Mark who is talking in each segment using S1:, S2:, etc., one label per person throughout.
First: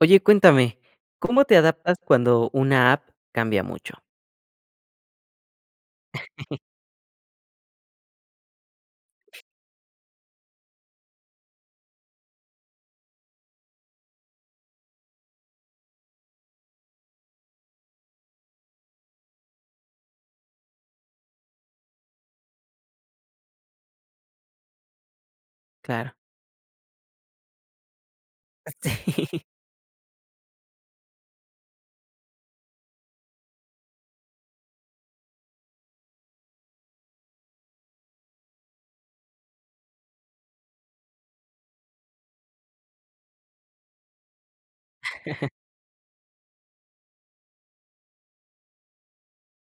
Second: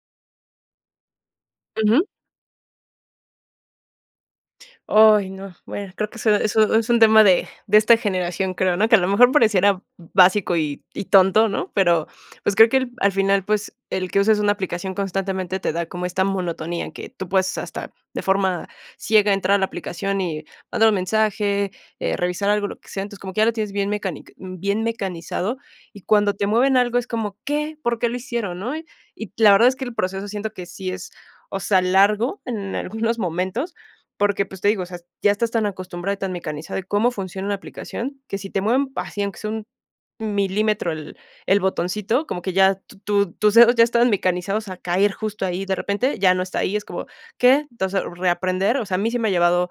S1: Oye, cuéntame, ¿cómo te adaptas
S2: Ujú.
S1: cuando una app cambia mucho?
S2: Oy no, bueno, creo que so eso es un tema de de esta generación, creo, ¿no?, que a lo mejor pareciera básico y y tonto, ¿no?, pero, pues, creo que el al final, pues, el que uses una aplicación constantemente te da como esta monotonía, que tú puedes hasta de forma ciega entrar a la aplicación y mandar un mensaje, eh, revisar algo, lo que sea, entonces, como que ya lo tienes bien mecanic bien mecanizado, y
S1: Claro.
S2: cuando te mueven algo es como, ¿qué?, ¿por qué lo hicieron?, ¿no?, y y
S1: Sí.
S2: la verdad es que el proceso siento que sí es, o sea, largo en algunos momentos, porque, pues, te digo, o sea, ya estás tan acostumbrado y tan mecanizado, y cómo funciona una aplicación, que si te mueven así aunque sea un milímetro el el botoncito, como que ya tu tus dedos ya estaban mecanizados a caer justo ahí, de repente ya no está ahí, es como, ¿qué?, entonces, reaprender, o sea, a mí sí me ha llevado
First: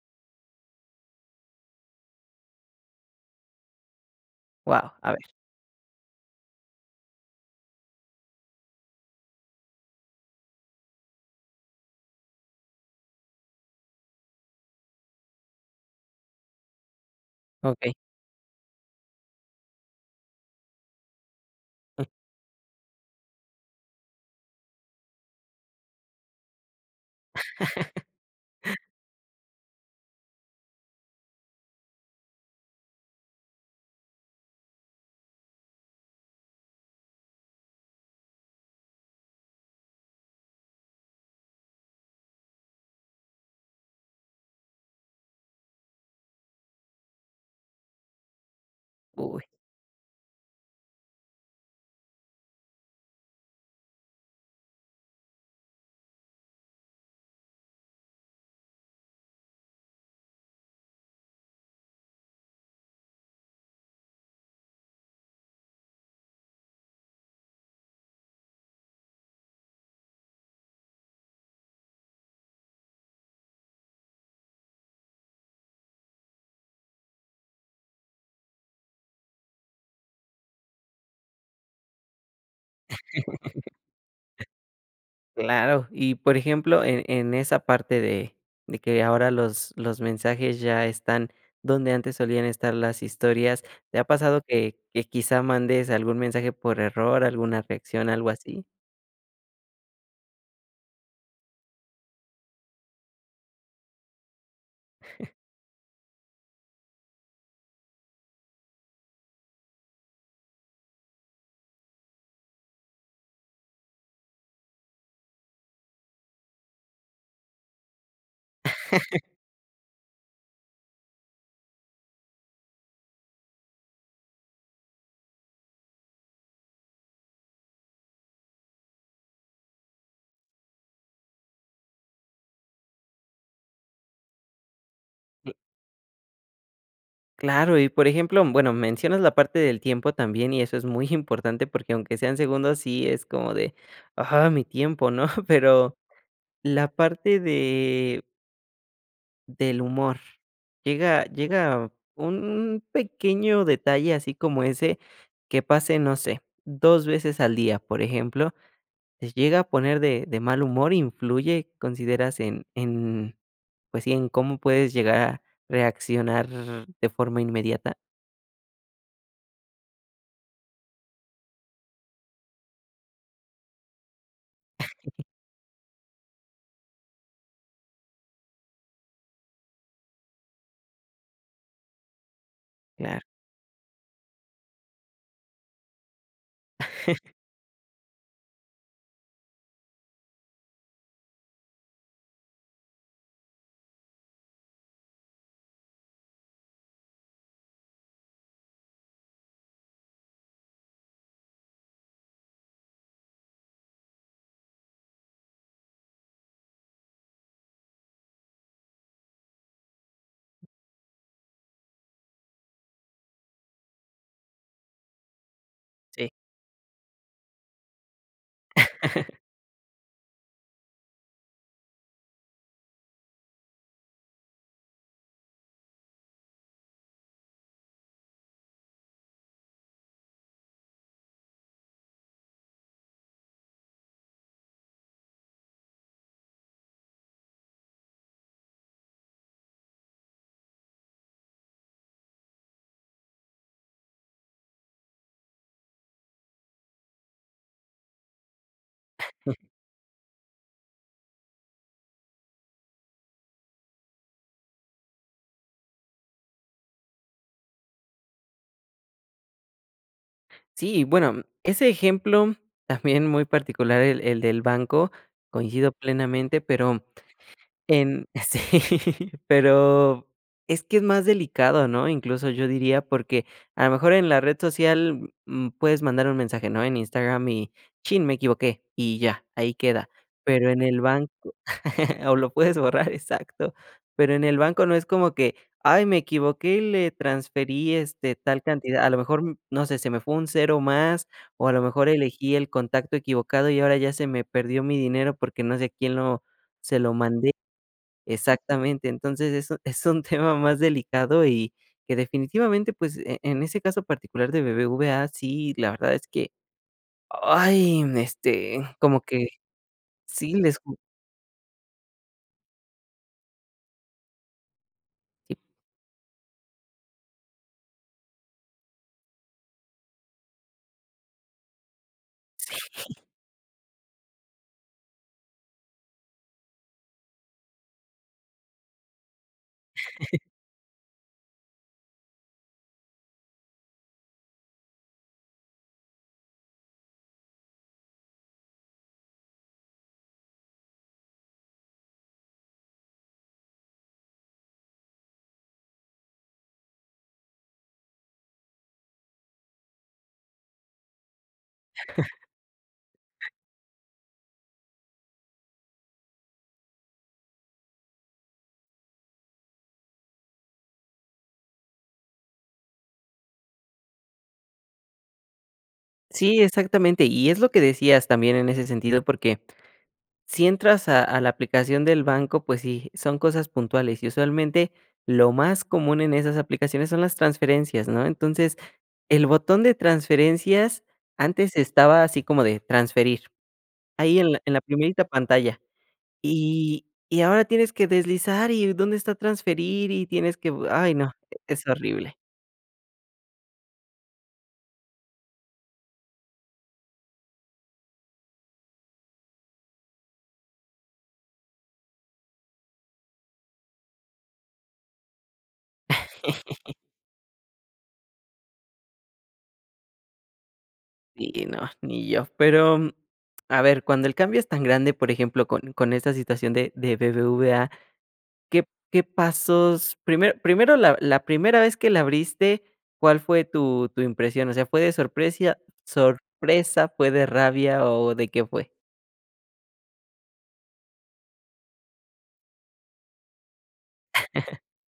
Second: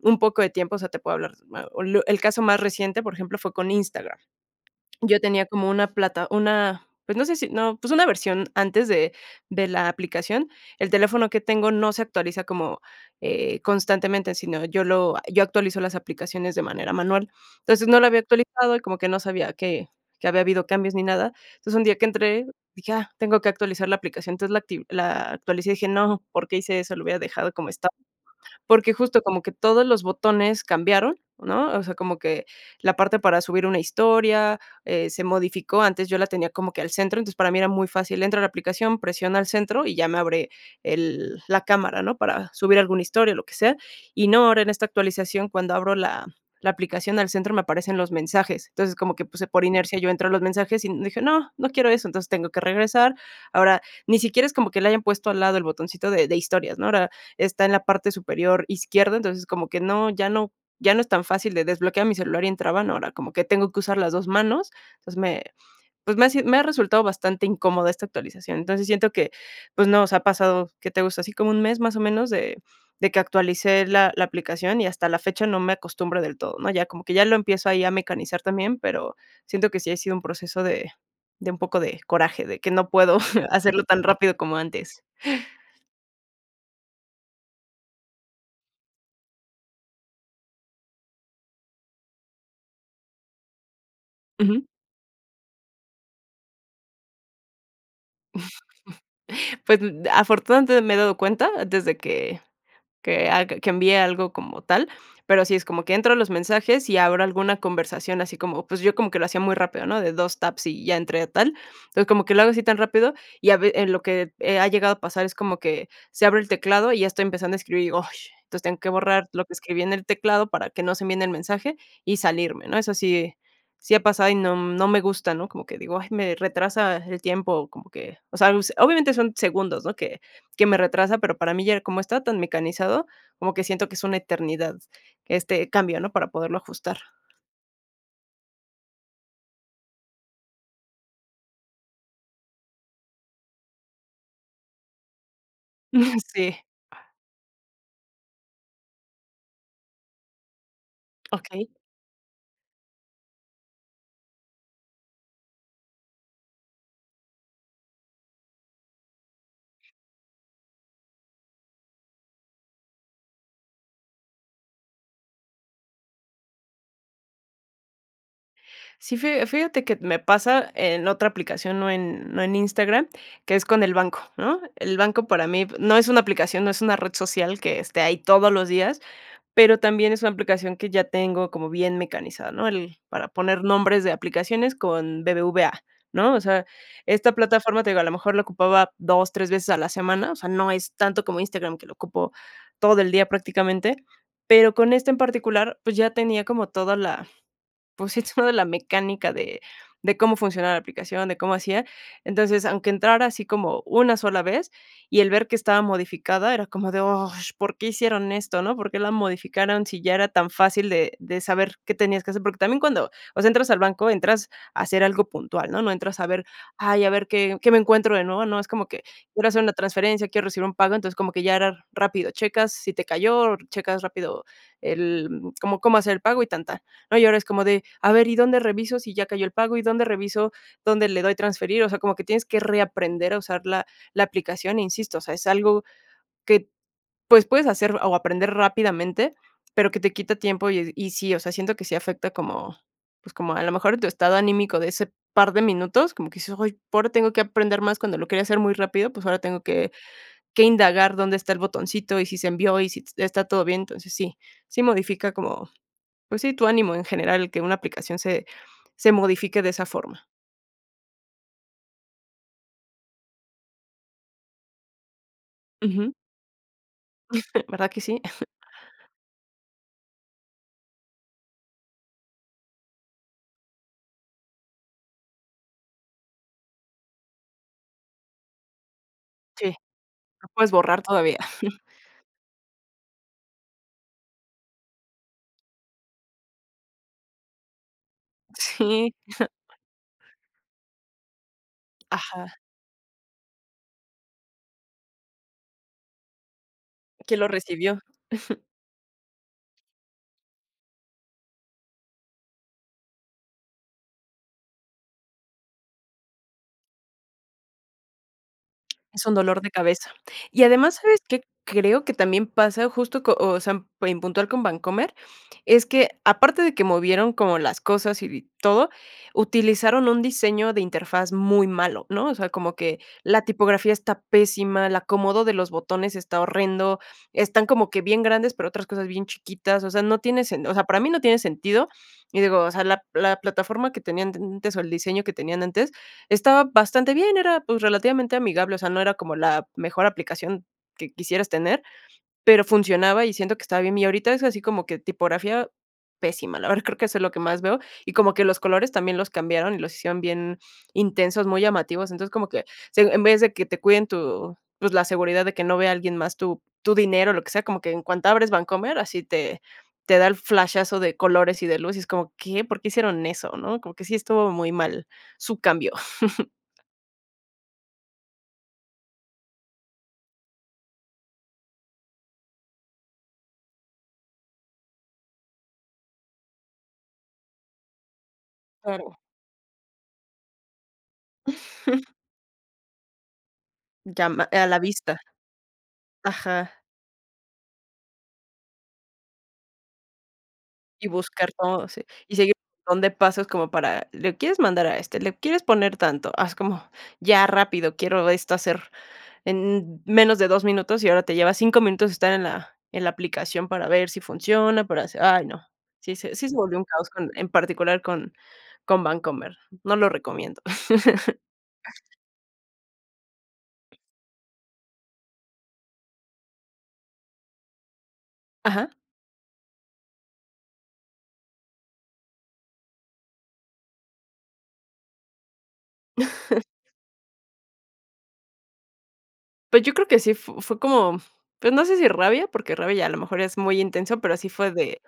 S2: un poco de tiempo, o sea, te puedo hablar, ma un lu el caso más reciente, por ejemplo, fue con Instagram,
S1: Guau, a
S2: yo
S1: ver.
S2: tenía como una plata, una, pues, no sé si no, pues, una versión antes de de la aplicación, el teléfono que tengo no se actualiza como, eh, constantemente, sino yo lo a yo actualizo las aplicaciones de manera manual, entonces,
S1: Okey.
S2: no lo había actualizado y como que no sabía que que había habido cambios ni nada, entonces, un día que entré, dije: "Ah, tengo que actualizar la aplicación", entonces, la acti la actualicé y dije: "No, ¿por qué hice eso?, lo hubiera dejado como estaba", porque justo como que todos los botones cambiaron, ¿no?, o sea, como que la parte para subir una historia, eh, se modificó, antes yo la tenía como que al centro, entonces para mí era muy fácil, entro a la aplicación, presiona al centro, y ya me abre el el la cámara, ¿no?, para subir algún historia, eh, lo que sea, y no, ahora en esta actualización cuando abro la la aplicación al centro, me aparecen los mensajes, entonces, como que, pues,
S1: Uy.
S2: eh, por inercia, yo entro a los mensajes y dije: "No, no quiero eso", entonces, tengo que regresar, ahora, ni siquiera es como que le hayan puesto al lado el botoncito de de historias, ¿no?, ahora, está en la parte superior izquierda, entonces, como que no ya no ya no es tan fácil de desbloquear mi celular y entraban, ahora como que tengo que usar las 2 manos, entonces, me, pues, me ha me ha resultado bastante incómoda esta actualización, entonces, siento que, pues, no, o sea, pasado, ¿qué te gusta?, así como un mes más o menos de de que actualicé la la aplicación, y hasta la fecha no me acostumbro del todo, ¿no?, ya como que ya lo empiezo ahí a mecanizar también, pero siento que sí ha sido un proceso de de un poco de coraje, de que no puedo hacerlo tan rápido como antes.
S1: Claro, y por ejemplo, en en esa parte de de que ahora los los mensajes ya están donde antes solían estar las historias, ¿te ha pasado
S2: Ujú.
S1: que que quizá mandes algún mensaje por error, alguna reacción, algo así?
S2: Pues, mm afortunadamente, me he dado cuenta desde que que ag que envié algo como tal, pero sí es como que entro a los mensajes y abro alguna conversación así como, pues, yo como que lo hacía muy rápido, ¿no?, de 2 taps y ya entré a tal, entonces, como que lo hago así tan rápido, y a ve en lo que, eh, ha llegado a pasar es como que se abre el teclado y ya estoy empezando a escribir, ay, entonces tengo que borrar lo que escribí en el teclado para que no se envíe el mensaje y salirme, ¿no?, eso sí sí ha pasado y no no me gusta, ¿no?, como que digo, ay, me retrasa el tiempo, como que, o sea, pues, obviamente son segundos, ¿no?, que que me retrasa, pero para mí ya como está tan mecanizado, como que siento que es una eternidad este cambio, ¿no?, para poderlo ajustar.
S1: Claro, y por ejemplo, bueno, mencionas la parte del tiempo también y eso es muy importante porque aunque sean segundos, sí es como de, ah, mi tiempo, ¿no?, pero
S2: Sí.
S1: la parte de del humor, llega
S2: Okey.
S1: llega un pequeño detalle así como ese que pase, no sé, 2 veces al día, por ejemplo, ¿te llega a poner de de mal humor, influye, consideras en en, pues, sí en cómo puedes llegar a reaccionar de forma inmediata?
S2: Sí, fija fíjate que me pasa en otra aplicación, no en no en Instagram, que es con el banco, ¿no?, el banco para mí p no es una aplicación, no es una red social que esté ahí todos los días, pero también es una aplicación que ya tengo como bien mecanizada, ¿no?, el
S1: Claro.
S2: para poner nombres de aplicaciones con BBVA, ¿no?, o sea, esta plataforma, te digo, a lo mejor la ocupaba 2, 3 veces a la semana, o sea, no es tanto como Instagram que lo ocupo todo el día prácticamente, pero con este en particular, pues, ya tenía como toda la pues, sí, toda la mecánica de de cómo funciona la aplicación, de cómo hacía, entonces, aunque entrara así como una sola vez y el ver que estaba modificada, era como de, ah, ¿por qué hicieron esto, no?, ¿por qué la modificaron si ya era tan fácil de de saber qué tenías que hacer?, porque también cuando, o sea, entras al banco, entras a hacer algo puntual, ¿no?, no entras a
S1: Sí.
S2: ver, ay, a ver qué qué me encuentro de nuevo, ¿no?, es como que quiero hacer una transferencia, quiero recibir un pago, entonces como que ya era rápido, checas si te cayó, checas rápido el cómo cómo hacer el pago y tan, tan, ¿no?, y ahora es como de, a ver, ¿y dónde reviso si ya cayó el pago, y dónde reviso dónde le doy transferir?, o sea, como que tienes que reaprender a usar la la aplicación, e insisto, o sea, es algo que, pues, puedes hacer o aprender rápidamente, pero que te quita tiempo y d y sí, o sea, siento que sí afecta como, pues, como a lo mejor tu estado anímico de ese par de minutos, como que dices, ay, p ahora tengo que aprender más cuando lo quería hacer muy rápido, pues, ahora tengo que que indagar dónde está el botoncito, y si se envió y si t está todo bien, entonces sí sí modifica como, pues, sí, tu ánimo en general, el que una aplicación se se modifique de esa forma.
S1: Sí, y bueno ese ejemplo también muy particular el el del banco, coincido
S2: Ujú.
S1: plenamente, pero,
S2: ¿Verdad que sí?
S1: em, sí, pero es que es más delicado, ¿no?, incluso yo diría, porque a lo mejor en la red social, mm, puedes mandar un mensaje, ¿no?, en Instagram, y chin, me equivoqué y ya,
S2: Sí,
S1: ahí queda,
S2: lo
S1: pero
S2: puedes
S1: en el
S2: borrar
S1: banco,
S2: todavía.
S1: o lo puedes borrar, exacto, pero en el banco no es como que, ay, me equivoqué y le transferí, este, tal cantidad, a
S2: Sí.
S1: lo mejor, no sé, se me fue un 0 más, o a lo mejor elegí
S2: Ajá.
S1: el contacto equivocado y ahora ya se me perdió mi dinero porque no sé a quién lo se lo
S2: Quién lo
S1: mandé,
S2: recibió.
S1: exactamente, entonces eso es un tema más delicado y que definitivamente, pues, en ese caso particular de BBVA sí, la verdad es que, ¡ay!, este, como
S2: Es un
S1: que
S2: dolor de cabeza,
S1: sí
S2: y
S1: les
S2: además,
S1: cu
S2: ¿sabes qué?, creo que también pasa justo co o sea, en en puntual con Bancomer,
S1: Sí.
S2: es que, aparte de que movieron como las cosas y bi todo, utilizaron un diseño de interfaz muy malo, ¿no?, o sea, como que
S1: Sí.
S2: la tipografía está pésima, el acomodo de los botones está horrendo, están como que bien grandes, pero otras cosas bien chiquitas, o sea, no tiene sen o sea, para mí no tiene sentido, y digo, o sea, la la plataforma que tenían antes o el diseño que tenían antes, estaba bastante bien, era, pues, relativamente amigable, o sea, no era como la mejor aplicación que quisieras tener, pero funcionaba, y siento que estaba bien, y ahorita es así como que tipografía pésima, la verdad creo que eso es lo que más veo, y como que los colores también los cambiaron y los hicieron bien intensos, muy llamativos, entonces, como que se en vez de que te cuiden tu, pues, la seguridad de que no vea alguien más tu tu dinero, lo que sea, como que en cuanto abres Bancomer, así te te da el flashazo de colores y de luces como, ¿qué?, ¿por qué hicieron eso?, ¿no?, como que sí estuvo muy mal su cambio.
S1: Sí, exactamente, y es lo que decías también en ese sentido porque si entras a a la aplicación del banco, pues sí, son cosas puntuales, y usualmente lo más común en esas aplicaciones son las transferencias, ¿no?, entonces
S2: Claro.
S1: el botón de transferencias antes estaba así como de transferir ahí
S2: Llama
S1: en la
S2: a
S1: en
S2: la
S1: la
S2: vista.
S1: primerita pantalla,
S2: Ajá.
S1: y y ahora tienes que deslizar y dónde está transferir, y tienes que,
S2: Y
S1: ay no,
S2: buscar
S1: es
S2: todo sí
S1: horrible.
S2: y seguir [unintelligible] montón de pasos como para, ¿le quieres mandar a este?, ¿le quieres poner tanto?, haz como ya rápido, quiero esto hacer en menos de 2 minutos, y ahora te lleva 5 minutos estar en la en la aplicación para ver si funciona, para hacer, ay no, sí se sí se volvió un caos en particular con con Bancomer, no lo recomiendo.
S1: Sí, no, ni yo, pero, a ver, cuando el cambio es tan grande, por ejemplo, con con esta situación de de BBVA, ¿qué
S2: Ajá.
S1: qué pasos?, primero primero la la primera vez que la abriste, ¿cuál fue tu tu impresión?, o sea, ¿fue de sorpresa sorpresa?, ¿fue de rabia o de qué fue?
S2: Pues, yo creo que sí f fue como, pues, no sé si rabia, porque rabia ya, a lo mejor es muy intenso, pero, sí fue de,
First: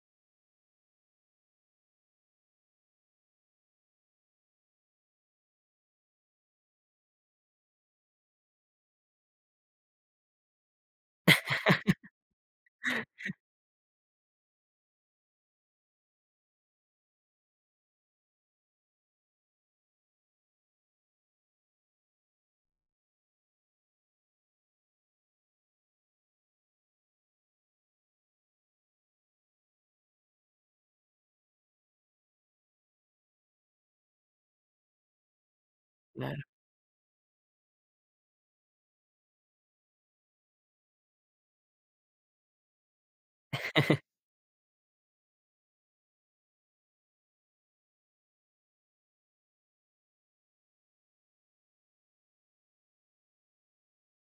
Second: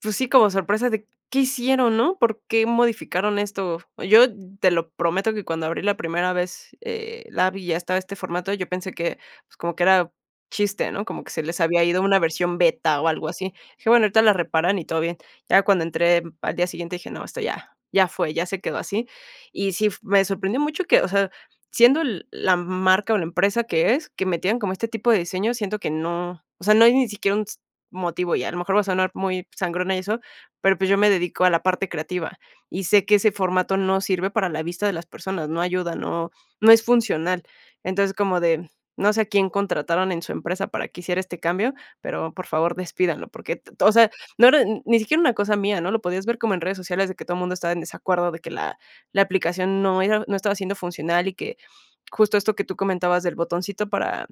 S2: pues sí, como sorpresa de, ¿qué hicieron, no? ¿Por qué modificaron esto? Yo te lo prometo que cuando abrí la primera vez, eh, la vi y ya estaba este formato, yo pensé que, pues, como que era, chiste, ¿no? Como que se les había ido a una versión beta o algo así, dije: "Bueno ahorita la reparan y todo bien". Ya cuando entré, al día siguiente dije: "No, esto ya ya fue, ya se quedó así". Y sí f me sorprendió mucho que, o sea, siendo l la marca o la empresa que es, que metieran como este tipo de diseño, siento que no, o sea, no hay ni siquiera, un s motivo, y a lo mejor voy a sonar muy sangrona y eso, pero pues, yo me dedico a la parte creativa, y sé que ese formato no sirve para la vista de las personas, no ayuda, no
S1: Claro.
S2: no es funcional. Entonces, como de, mm, no sé, a quién contrataron en su empresa para que hiciera este cambio, pero, por favor, despídalo porque, t o sea, no era n ni siquiera una cosa mía, ¿no? Lo podías ver como en redes sociales de que todo mundo estaba en desacuerdo, de que la la aplicación no era no estaba siendo funcional y que, justo esto que tú comentabas del botoncito para,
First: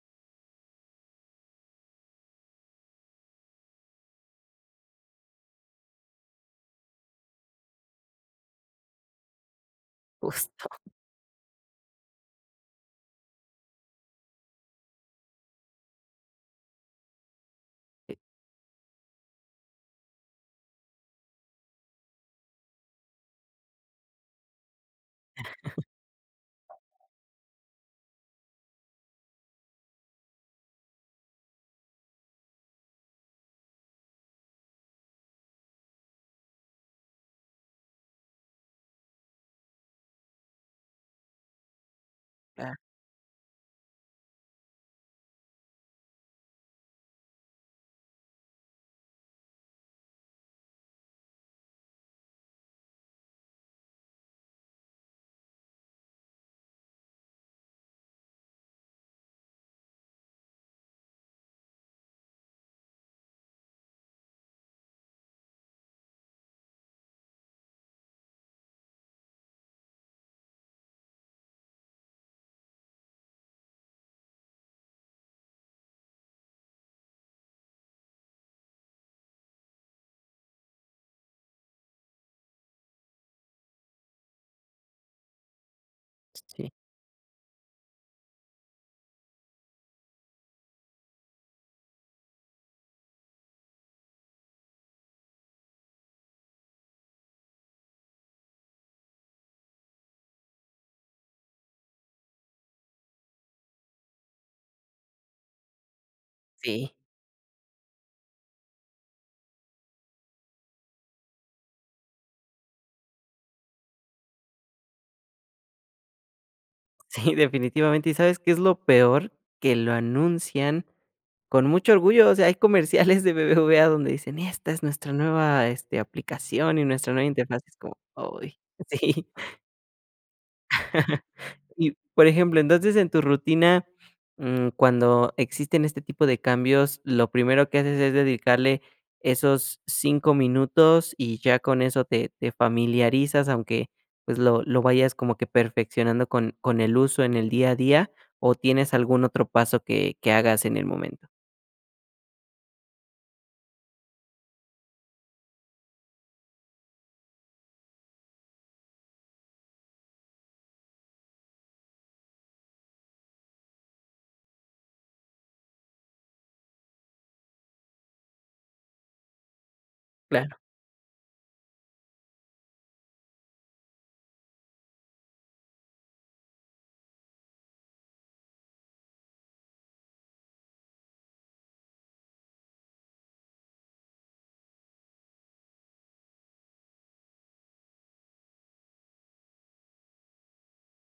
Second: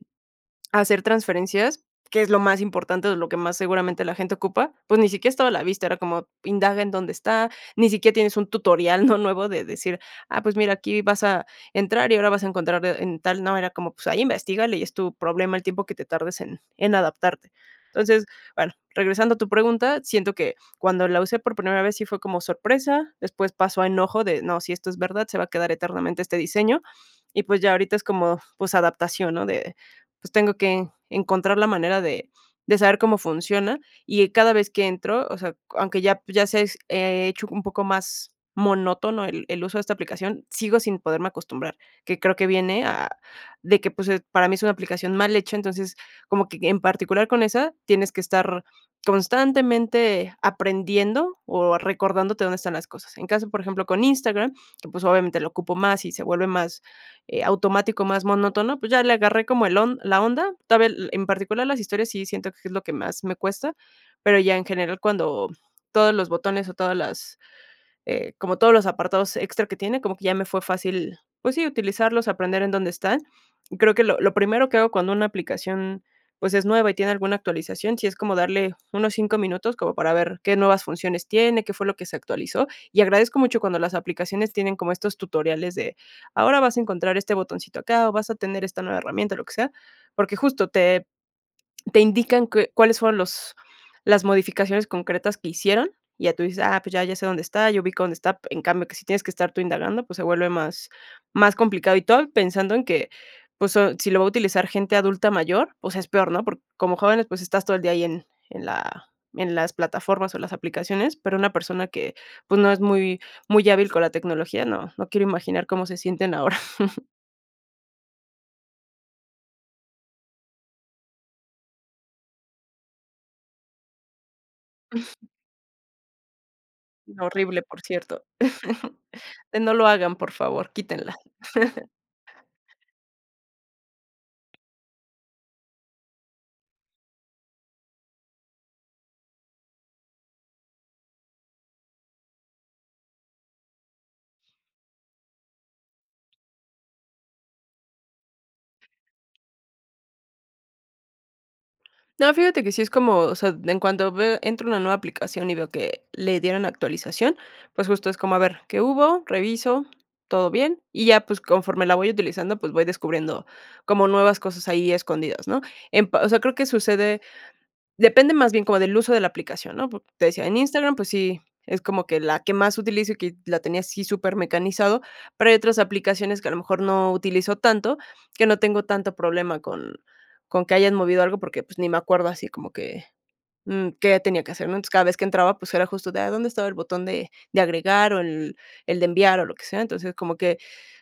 S2: hacer transferencias, que es lo más importante, de lo que más seguramente la gente ocupa, pues, ni siquiera estaba a la vista era como, indaga en dónde está, ni siquiera tienes un tutorial, ¿no? Nuevo de decir, ah, pues,
S1: Justo.
S2: mira aquí vas a entrar y ahora vas a encontrar, eh, en tal no, era como, pues, ahí investígale, y es tu problema el tiempo que te tardes en en adaptarte. Entonces, bueno, regresando a tu pregunta, siento que, cuando la usé por primera vez sí fue como sorpresa, después pasó a enojo de no, sí, esto es verdad, se va a quedar eternamente este diseño, y pues, ya ahorita es como, pues adaptación, ¿no? De, pues, tengo que, encontrar la manera de de saber cómo funciona, y, eh, cada vez que entro, o sea, aunque ya, pues, ya sé, se s eh, hecho un poco más monótono el el uso de esta aplicación, sigo sin poderme acostumbrar, que creo que
S1: Ya.
S2: viene, ah, de que pues, para mí es una aplicación mal hecha, entonces, como que en particular con esa, tienes que estar, constantemente aprendiendo o recordándote dónde están las cosas, en caso, por ejemplo, con Instagram, que, pues, obviamente lo ocupo más y se vuelve más, eh, automático, más monótono, pues ya le agarré como el on la onda. Todavía el en particular las historias sí siento que es lo que más me cuesta, pero ya en general cuando, todos los botones o todas las, eh, como todos los apartados extra que tiene, como que ya me fue fácil, pues sí, utilizarlos aprender en dónde están. Creo que lo lo primero que hago cuando una aplicación, pues, es nueva y tiene alguna actualización, sí es como darle unos 5 minutos como para ver, qué nuevas funciones tiene, qué fue lo que se actualizó. Y agradezco mucho cuando las aplicaciones tienen como estos tutoriales de, ahora
S1: Sí.
S2: vas a encontrar este botoncito acá, o vas a tener esta nueva herramienta o lo que sea, porque justo te te indican qué cuáles fueron los las modificaciones concretas que hicieron, y ya tú dices: "Ah, pues, ya, ya sé dónde está, ya ubico dónde está". En cambio, que si tienes que estar tú indagando, pues, se vuelve más más complicado y todo, pensando en que, pues, so si lo va a utilizar gente adulta mayor, o sea, es peor, ¿no? Porque
S1: Sí.
S2: como jóvenes, pues, estás todo el día ahí en en la en las plataformas o las aplicaciones, pero una persona que, pues, no es muy muy hábil con la tecnología, no, no quiero imaginar cómo se sienten ahora.
S1: Sí, definitivamente, ¿y sabes qué es lo peor? Que lo anuncian con mucho orgullo, o sea, hay comerciales de BBVA donde dicen: "Esta es nuestra nueva, este, aplicación y nuestra nueva interfaz",
S2: Horrible,
S1: y es
S2: por
S1: como,
S2: cierto.
S1: ay. Sí.
S2: De no lo hagan, por favor. Quítenla.
S1: Y, por ejemplo, entonces en tu rutina, mm, cuando, existen este tipo de cambios, ¿lo primero que haces es dedicarle, esos, 5 minutos y ya con eso te te familiarizas, aunque, pues, lo lo vayas como que perfeccionando con con el uso en el día a día? ¿O tienes algún otro paso que que hagas en el momento?
S2: No, fíjate que sí es como, o sea, en cuanto a veo entro a una nueva aplicación y veo que le dieron actualización, pues, justo es como a ver qué hubo, reviso, todo bien, y ya, pues, conforme la voy utilizando, pues, voy descubriendo como nuevas cosas, ahí escondidas, ¿no? En, pa o sea creo que sucede, depende más bien como del uso de la aplicación, ¿no? Po te decía,
S1: Claro.
S2: en Instagram, pues sí, es como que la que más utilizo y que la tenía así súper mecanizado, pero, hay otras aplicaciones que a lo mejor no utilizo tanto, que no tengo tanto problema con con que hayan movido algo porque, pues, ni me acuerdo así como que, mm, qué tenía que hacer, ¿no? Entonces, cada vez que entraba, pues, era justo ya, ¿dónde estaba el botón de de agregar, o el el de enviar? O lo que sea, entonces, como que,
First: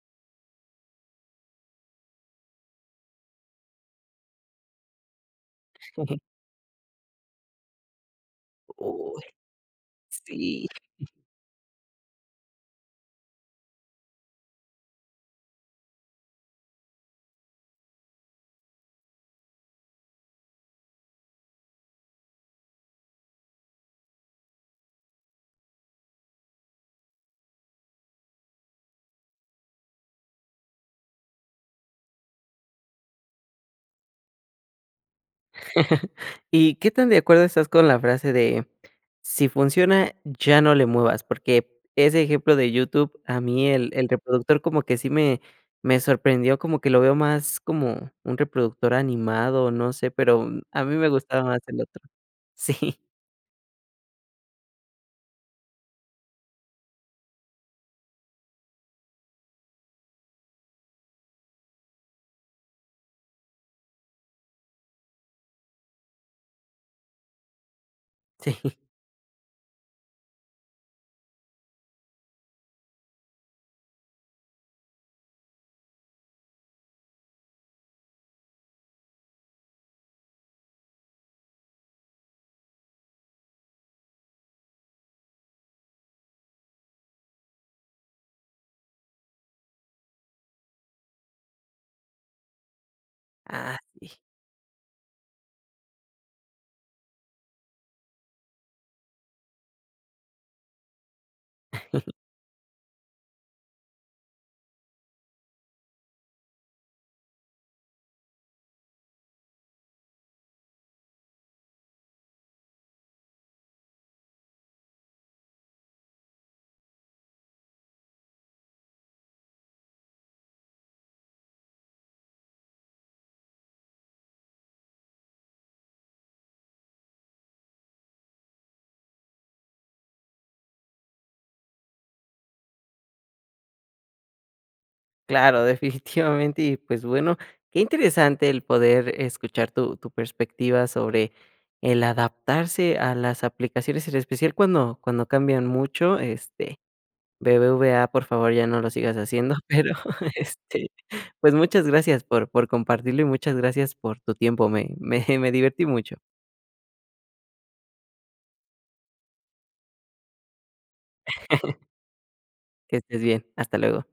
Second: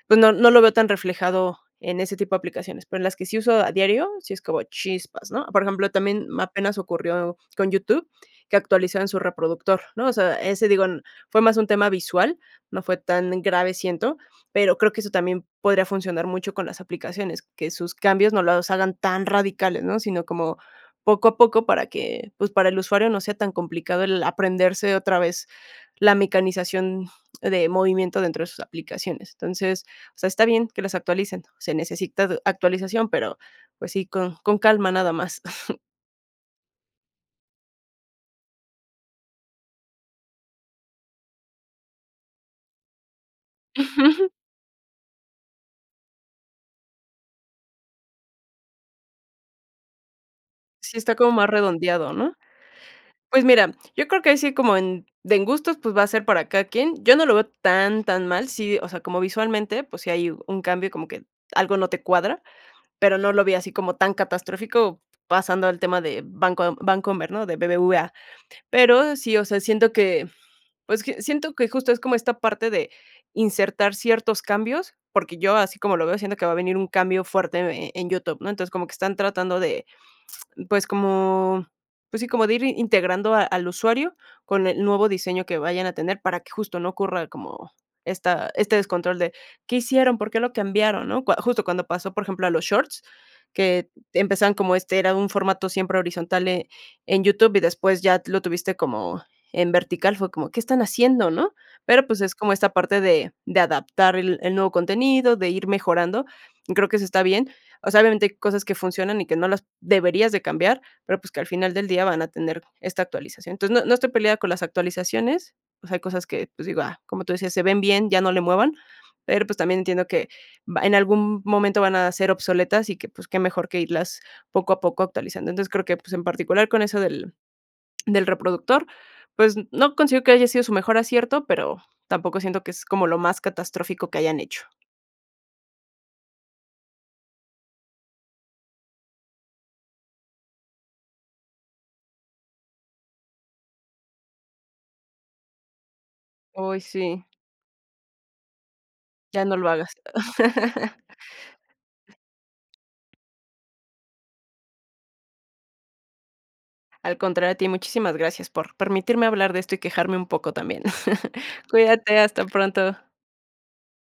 S2: pues, no no lo veo tan reflejado en ese tipo de aplicaciones, pero, en las que sí uso a diario, sí es como chispas, ¿no? Por ejemplo, también apenas ocurrió con YouTube, que actualizan su
S1: Uy,
S2: reproductor, ¿no? O sea,
S1: sí.
S2: ese, digo, fue más un tema visual, no fue tan grave, siento. Pero, creo que, eso también podría funcionar mucho con las aplicaciones, que sus cambios no los hagan tan radicales, ¿no? Sino como poco a poco para que, pues, para el usuario no sea tan complicado el aprenderse otra vez, la mecanización de movimiento dentro de sus aplicaciones. Entonces, o sea, está bien que las actualicen. Se necesita actualización, pero, pues, sí, con con calma nada más.
S1: ¿Y qué tan de acuerdo estás con la frase de, si funciona ya no le muevas? Porque, ese ejemplo de YouTube, a mí el el reproductor como que sí me me sorprendió como que lo veo más como un reproductor animado, no sé, pero, a mí
S2: Sí,
S1: me
S2: está como
S1: gustaba
S2: más
S1: más el otro.
S2: redondeado, ¿no?
S1: Sí.
S2: Pues mira, yo creo que ahí sí, como en de en gustos, pues, va a ser para cada quien, yo no lo veo tan tan mal, sí, o sea, como visualmente, pues, si hay un cambio como que algo no te cuadra, pero, no lo vi así como tan catastrófico, pasando al tema de banco de Bancomer, ¿no? De BBVA.
S1: Sí.
S2: Pero sí, o sea, siento que, pues q siento que justo es como esta parte de insertar ciertos cambios, yo así como lo veo siento que va a venir un cambio fuerte en en YouTube, ¿no? Entonces, como que están tratando de, pues, como, pues sí, como de ir integrando a al usuario con el nuevo diseño que vayan a tener, para que justo no ocurra como esta este descontrol, ¿de qué hicieron, por qué, lo cambiaron, no? Cua justo cuando pasó, por ejemplo, a los shorts,
S1: Ah.
S2: que
S1: Sí.
S2: empezaban como este era un formato siempre horizontal en en YouTube y después ya lo tuviste como en vertical, fue como, ¿qué están haciendo, no? Pero, pues, es como esta parte de de adaptar el el nuevo contenido, de ir mejorando, creo que eso está bien. O sea, obviamente hay cosas que funcionan y que no las deberías de cambiar, pero, pues, que al final del día van a tener esta actualización. Entonces, no no estoy peleada con las actualizaciones, o sea, hay cosas que, pues, digo, ah, como tú decías, se ven bien, ya no le muevan, pero, pues, también entiendo que va en algún momento van a ser obsoletas y que, pues, qué mejor que irlas poco a poco actualizando. Entonces, creo que, pues, en particular con eso del del reproductor, pues, no consigo que haya sido su mejor acierto, pero, tampoco siento que es como lo más catastrófico que hayan hecho.
S1: Claro, definitivamente, y pues, bueno, qué interesante el poder escuchar tu tu perspectiva sobre el adaptarse a las aplicaciones, en especial cuando cuando cambian mucho, este,
S2: Uy, sí.
S1: BBVA por favor ya no lo sigas
S2: Ya
S1: haciendo
S2: no lo
S1: pero,
S2: hagas.
S1: este, pues muchas gracias por por compartirlo, y muchas gracias por tu tiempo, me me me divertí mucho.
S2: Al contrario, a ti, muchísimas gracias por permitirme hablar de esto, y quejarme un poco también. Cuídate, hasta
S1: Que
S2: pronto.
S1: estés bien, hasta luego.